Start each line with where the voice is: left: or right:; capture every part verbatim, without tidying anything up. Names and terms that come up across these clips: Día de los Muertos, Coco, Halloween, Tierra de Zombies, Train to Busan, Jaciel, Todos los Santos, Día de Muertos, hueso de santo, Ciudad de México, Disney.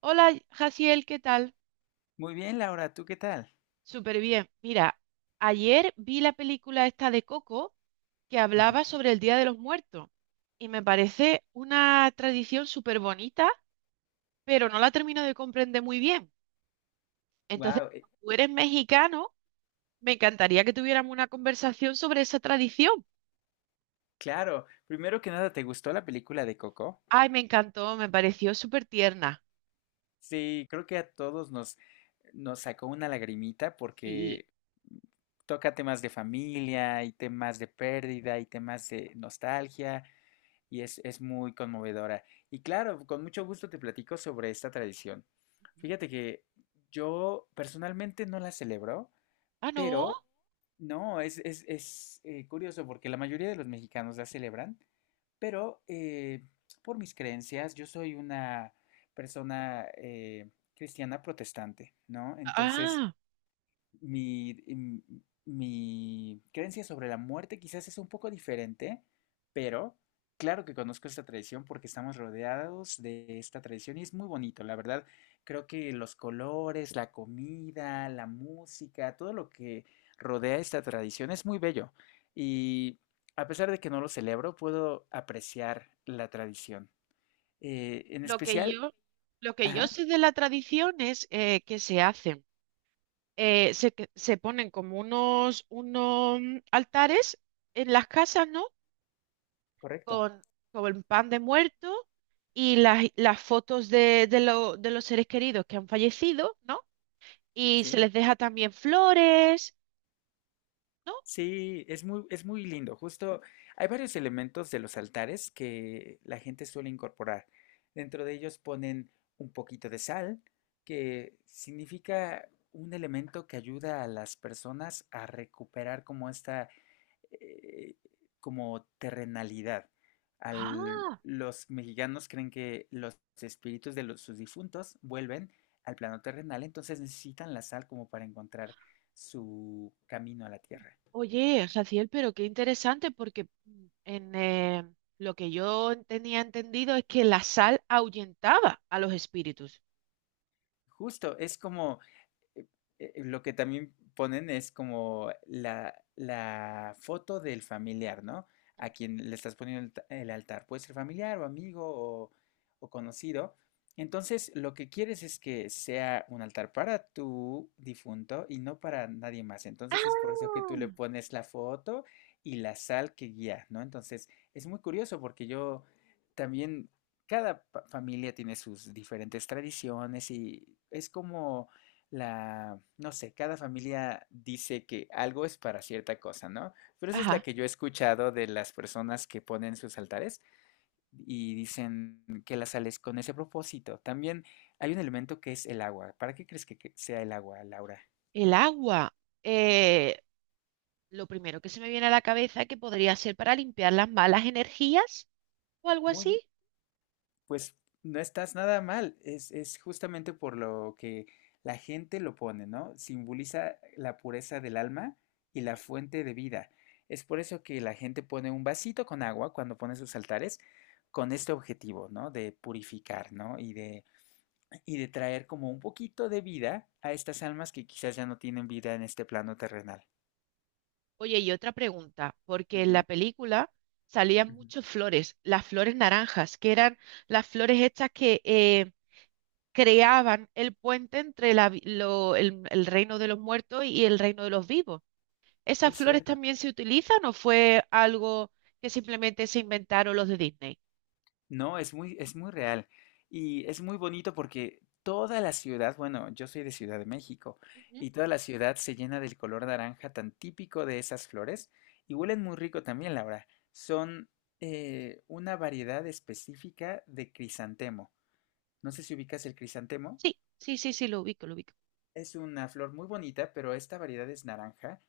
right: Hola, Jaciel, ¿qué tal?
left: Muy bien, Laura, ¿tú qué tal?
right: Súper bien. Mira, ayer vi la película esta de Coco que hablaba sobre el Día de los Muertos y me parece una tradición súper bonita, pero no la termino de comprender muy bien. Entonces,
left: Wow,
right: como tú eres mexicano, me encantaría que tuviéramos una conversación sobre esa tradición.
left: claro. Primero que nada, ¿te gustó la película de Coco?
right: Ay, me encantó, me pareció súper tierna.
left: Sí, creo que a todos nos, nos sacó una lagrimita
right: Sí.
left: porque toca temas de familia y temas de pérdida y temas de nostalgia y es, es muy conmovedora. Y claro, con mucho gusto te platico sobre esta tradición. Fíjate que yo personalmente no la celebro,
right: Ah, no.
left: pero no, es, es, es eh, curioso porque la mayoría de los mexicanos la celebran. Pero eh, por mis creencias, yo soy una persona eh, cristiana protestante, ¿no? Entonces,
right: Ah,
left: mi, em, mi creencia sobre la muerte quizás es un poco diferente, pero claro que conozco esta tradición porque estamos rodeados de esta tradición y es muy bonito. La verdad, creo que los colores, la comida, la música, todo lo que rodea esta tradición es muy bello. Y a pesar de que no lo celebro, puedo apreciar la tradición. Eh, en
right: lo que
left: especial,
right: yo, lo que yo
left: ajá,
right: sé de la tradición es eh, que se hacen eh, se, que- se ponen como unos, unos mm, altares en las casas, ¿no?
left: correcto,
right: Con, con el pan de muerto y las, las fotos de, de, lo- de los seres queridos que han fallecido, ¿no? Y se
left: sí.
right: les deja también flores, ¿no?
left: Sí, es muy, es muy lindo. Justo hay varios elementos de los altares que la gente suele incorporar. Dentro de ellos ponen un poquito de sal, que significa un elemento que ayuda a las personas a recuperar como esta, eh, como terrenalidad. Al-
right: Ah,
left: los mexicanos creen que los espíritus de los, sus difuntos vuelven al plano terrenal, entonces necesitan la sal como para encontrar su camino a la tierra.
right: oye, Jaciel, pero qué interesante porque mm, en, eh, lo que yo tenía entendido es que la sal ahuyentaba a los espíritus.
left: Justo, es como, eh, eh, eh, lo que también ponen es como la, la foto del familiar, ¿no? A quien le estás poniendo el, ta- el altar. Puede ser familiar o amigo o, o conocido. Entonces, lo que quieres es que sea un altar para tu difunto y no para nadie más.
right: Ah,
left: Entonces, es por eso que tú le pones la foto y la sal que guía, ¿no? Entonces, es muy curioso porque yo también, cada pa- familia tiene sus diferentes tradiciones y es como la, no sé, cada familia dice que algo es para cierta cosa, ¿no? Pero esa es la
right: ajá,
left: que yo he escuchado de las personas que ponen sus altares y dicen que la sal es con ese propósito. También hay un elemento que es el agua. ¿Para qué crees que que sea el agua, Laura?
right: el agua. eh, Lo primero que se me viene a la cabeza es que podría ser para limpiar las malas energías o algo así.
left: Muy. Pues no estás nada mal, es, es justamente por lo que la gente lo pone, ¿no? Simboliza la pureza del alma y la fuente de vida. Es por eso que la gente pone un vasito con agua cuando pone sus altares con este objetivo, ¿no? De purificar, ¿no? Y de, y de traer como un poquito de vida a estas almas que quizás ya no tienen vida en este plano terrenal.
right: Oye, y otra pregunta, porque en la
left: Ujú,
right: película salían
left: ujú.
right: muchas flores, las flores naranjas, que eran las flores estas que eh, creaban el puente entre la vi- lo- el, el reino de los muertos y el reino de los vivos. ¿Esas
left: Es
right: flores
left: cierto.
right: también se utilizan o fue algo que simplemente se inventaron los de Disney?
left: No, es muy, es muy real y es muy bonito porque toda la ciudad, bueno, yo soy de Ciudad de México
right: Ujú.
left: y toda la ciudad se llena del color naranja tan típico de esas flores y huelen muy rico también, Laura. Son eh, una variedad específica de crisantemo. No sé si ubicas el crisantemo.
right: Sí, sí, sí, sí, lo ubico, lo ubico.
left: Es una flor muy bonita, pero esta variedad es naranja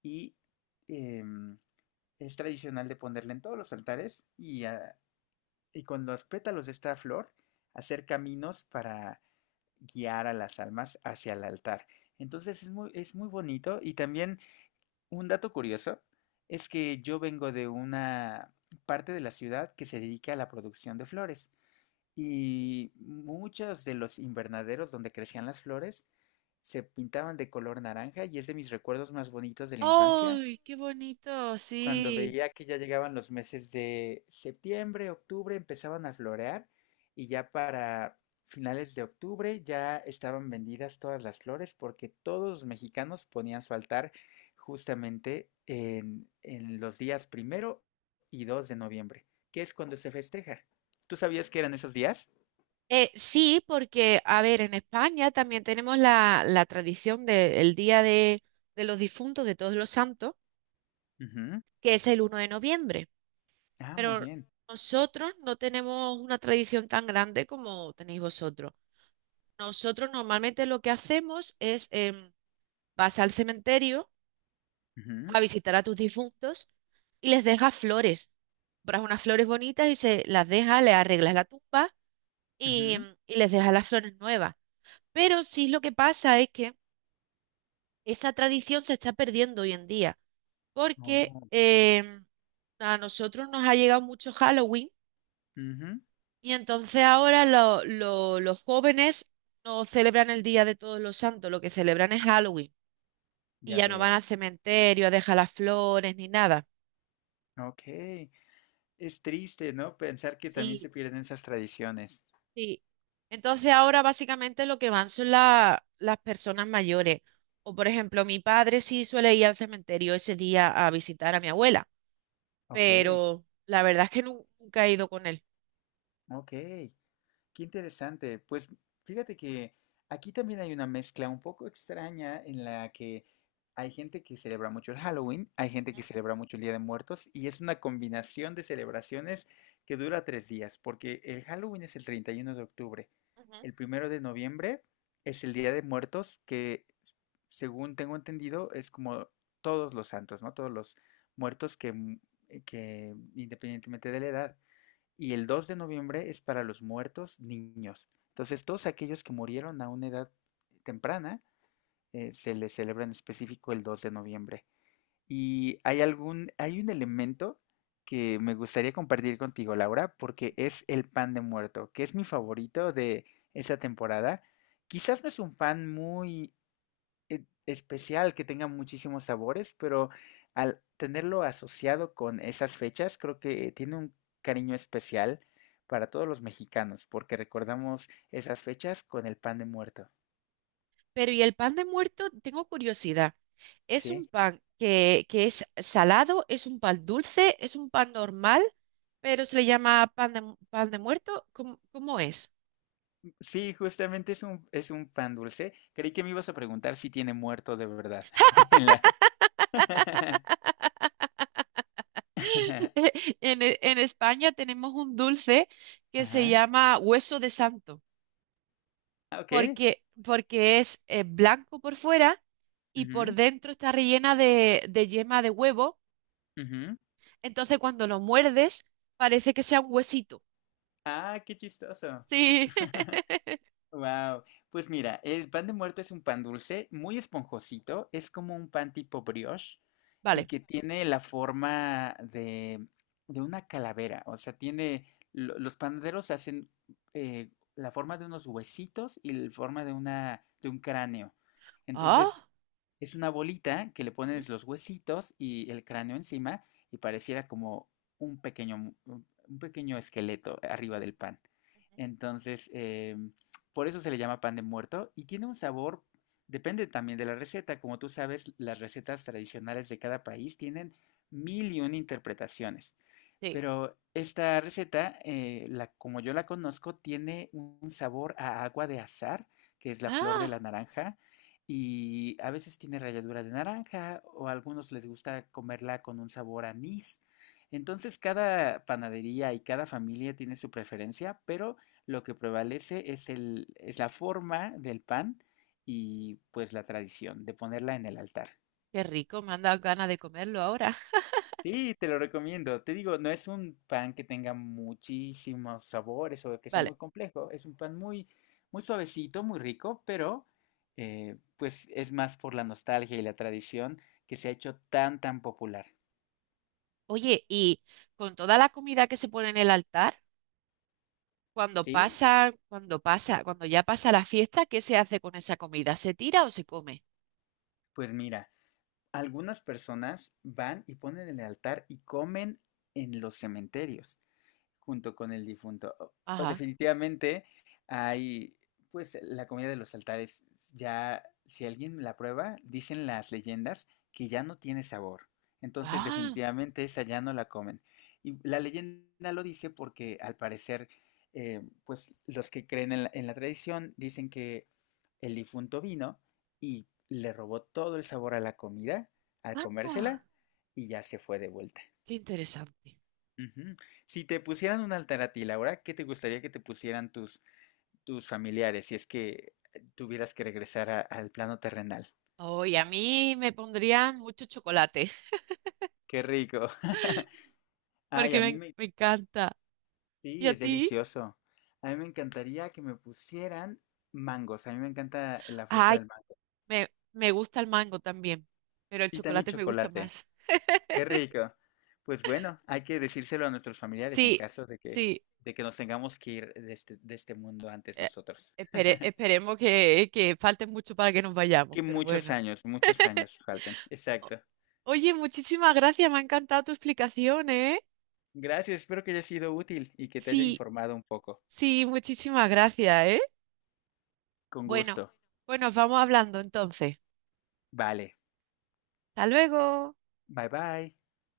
left: y em, es tradicional de ponerla en todos los altares y a- y con los pétalos de esta flor hacer caminos para guiar a las almas hacia el altar. Entonces es muy, es muy bonito y también un dato curioso es que yo vengo de una parte de la ciudad que se dedica a la producción de flores y muchos de los invernaderos donde crecían las flores se pintaban de color naranja y es de mis recuerdos más bonitos de la infancia
right: ¡Ay, qué bonito!
left: cuando
right: Sí.
left: veía que ya llegaban los meses de septiembre, octubre, empezaban a florear y ya para finales de octubre ya estaban vendidas todas las flores porque todos los mexicanos ponían su altar justamente en, en los días primero y dos de noviembre, que es cuando se festeja. ¿Tú sabías que eran esos días?
right: Eh, sí, porque, a ver, en España también tenemos la, la tradición del Día de, de los Difuntos, de Todos los Santos,
left: Ujú.
right: que es el uno de noviembre.
left: Ah, muy
right: Pero
left: bien.
right: nosotros no tenemos una tradición tan grande como tenéis vosotros. Nosotros normalmente lo que hacemos es, em, vas al cementerio
left: Ujú,
right: a visitar a tus difuntos y les dejas flores. Compras unas flores bonitas y se las dejas, le arreglas la tumba y,
left: ujú.
right: y les dejas las flores nuevas. Pero sí lo que pasa es que esa tradición se está perdiendo hoy en día, porque
left: Oh,
right: em, a nosotros nos ha llegado mucho Halloween
left: ujú.
right: y entonces ahora lo- lo- los jóvenes no celebran el Día de Todos los Santos, lo que celebran es Halloween y
left: Ya
right: ya no van
left: veo.
right: al cementerio a dejar las flores ni nada.
left: Ok. Es triste, ¿no? Pensar que también
right: Sí,
left: se pierden esas tradiciones.
right: sí. Entonces ahora básicamente lo que van son la- las personas mayores. O por ejemplo, mi padre sí suele ir al cementerio ese día a visitar a mi abuela,
left: Ok,
right: pero la verdad es que nu- nunca he ido con él.
left: ok. Qué interesante. Pues fíjate que aquí también hay una mezcla un poco extraña en la que hay gente que celebra mucho el Halloween, hay gente
right: Ujú,
left: que celebra mucho el Día de Muertos y es una combinación de celebraciones que dura tres días, porque el Halloween es el treinta y uno de octubre,
right: ujú.
left: el primero de noviembre es el Día de Muertos, que s- según tengo entendido es como todos los santos, ¿no? Todos los muertos que, mu- que independientemente de la edad. Y el dos de noviembre es para los muertos niños. Entonces, todos aquellos que murieron a una edad temprana, eh, se les celebra en específico el dos de noviembre. Y hay algún, hay un elemento que me gustaría compartir contigo, Laura, porque es el pan de muerto, que es mi favorito de esa temporada. Quizás no es un pan muy eh, especial, que tenga muchísimos sabores, pero al tenerlo asociado con esas fechas, creo que tiene un cariño especial para todos los mexicanos, porque recordamos esas fechas con el pan de muerto,
right: Pero ¿y el pan de muerto? Tengo curiosidad. ¿Es un
left: ¿sí?
right: pan que, que es salado? ¿Es un pan dulce? ¿Es un pan normal? Pero se le llama pan de, mu- pan de muerto. ¿Cómo, cómo es?
left: Sí, justamente es un, es un pan dulce. Creí que me ibas a preguntar si tiene muerto de verdad. En la...
right: En, E- en España tenemos un dulce que se
left: Ajá.
right: llama hueso de santo,
left: Ah, ok.
right: porque, porque es eh, blanco por fuera y por
left: Ujú,
right: dentro está rellena de, de yema de huevo.
left: ujú.
right: Entonces cuando lo muerdes parece que sea un huesito.
left: Ah, qué chistoso.
right: Sí,
left: Wow, pues mira, el pan de muerto es un pan dulce, muy esponjosito, es como un pan tipo brioche y
right: vale.
left: que tiene la forma de, de una calavera, o sea, tiene, lo- los panaderos hacen eh, la forma de unos huesitos y la forma de una, de un cráneo. Entonces
right: Ah.
left: es una bolita que le
right: Ujú,
left: pones los huesitos y el cráneo encima y pareciera como un pequeño, un un pequeño esqueleto arriba
right: ujú,
left: del pan.
right: ujú.
left: Entonces, eh, por eso se le llama pan de muerto y tiene un sabor, depende también de la receta. Como tú sabes, las recetas tradicionales de cada país tienen mil y una interpretaciones.
right: Sí.
left: Pero esta receta, eh, la, como yo la conozco, tiene un sabor a agua de azahar, que es la flor de la
right: Ah,
left: naranja y a veces tiene ralladura de naranja o a algunos les gusta comerla con un sabor anís. Entonces cada panadería y cada familia tiene su preferencia, pero lo que prevalece es el, es la forma del pan y pues la tradición de ponerla en el altar.
right: qué rico, me han dado ganas de comerlo ahora.
left: Sí, te lo recomiendo. Te digo, no es un pan que tenga muchísimos sabores o que sea
right: Vale.
left: muy complejo. Es un pan muy, muy suavecito, muy rico, pero eh, pues es más por la nostalgia y la tradición que se ha hecho tan, tan popular.
right: Oye, y con toda la comida que se pone en el altar, cuando
left: Sí,
right: pasa, cuando pasa, cuando ya pasa la fiesta, ¿qué se hace con esa comida? ¿Se tira o se come?
left: pues mira, algunas personas van y ponen en el altar y comen en los cementerios. Junto con el difunto. O-
right: Ajá.
left: definitivamente hay, pues la comida de los altares, ya si alguien la prueba, dicen las leyendas que ya no tiene sabor. Entonces
right: Ah,
left: definitivamente esa ya no la comen. Y la leyenda lo dice porque al parecer, eh, pues los que creen en la, en la tradición dicen que el difunto vino y le robó todo el sabor a la comida al
right: anda.
left: comérsela y ya se fue de vuelta.
right: Qué interesante.
left: Ujú. Si te pusieran un altar a ti, Laura, ¿qué te gustaría que te pusieran tus, tus familiares si es que eh, tuvieras que regresar a- al plano terrenal?
right: Hoy a mí me pondrían mucho chocolate,
left: ¡Qué rico! Ay,
right: porque
left: a mí
right: me,
left: me...
right: me encanta. ¿Y
left: Sí,
right: a
left: es
right: ti?
left: delicioso. A mí me encantaría que me pusieran mangos. A mí me encanta la fruta
right: Ay,
left: del mango.
right: me, me gusta el mango también, pero el
left: Y también
right: chocolate me gusta
left: chocolate.
right: más.
left: ¡Qué rico! Pues bueno, hay que decírselo a nuestros familiares en
right: Sí.
left: caso de que,
right: Sí,
left: de que nos tengamos que ir de este, de este mundo antes
right: Eh,
left: nosotros.
right: espere- esperemos que, que falte mucho para que nos vayamos,
left: Que
right: pero
left: muchos
right: bueno.
left: años, muchos años faltan. Exacto.
right: Oye, muchísimas gracias, me ha encantado tu explicación, ¿eh?
left: Gracias, espero que haya sido útil y que te haya
right: Sí,
left: informado un poco.
right: sí, muchísimas gracias, ¿eh?
left: Con
right: Bueno,
left: gusto.
right: pues nos vamos hablando entonces.
left: Vale,
right: Hasta luego.
left: bye bye.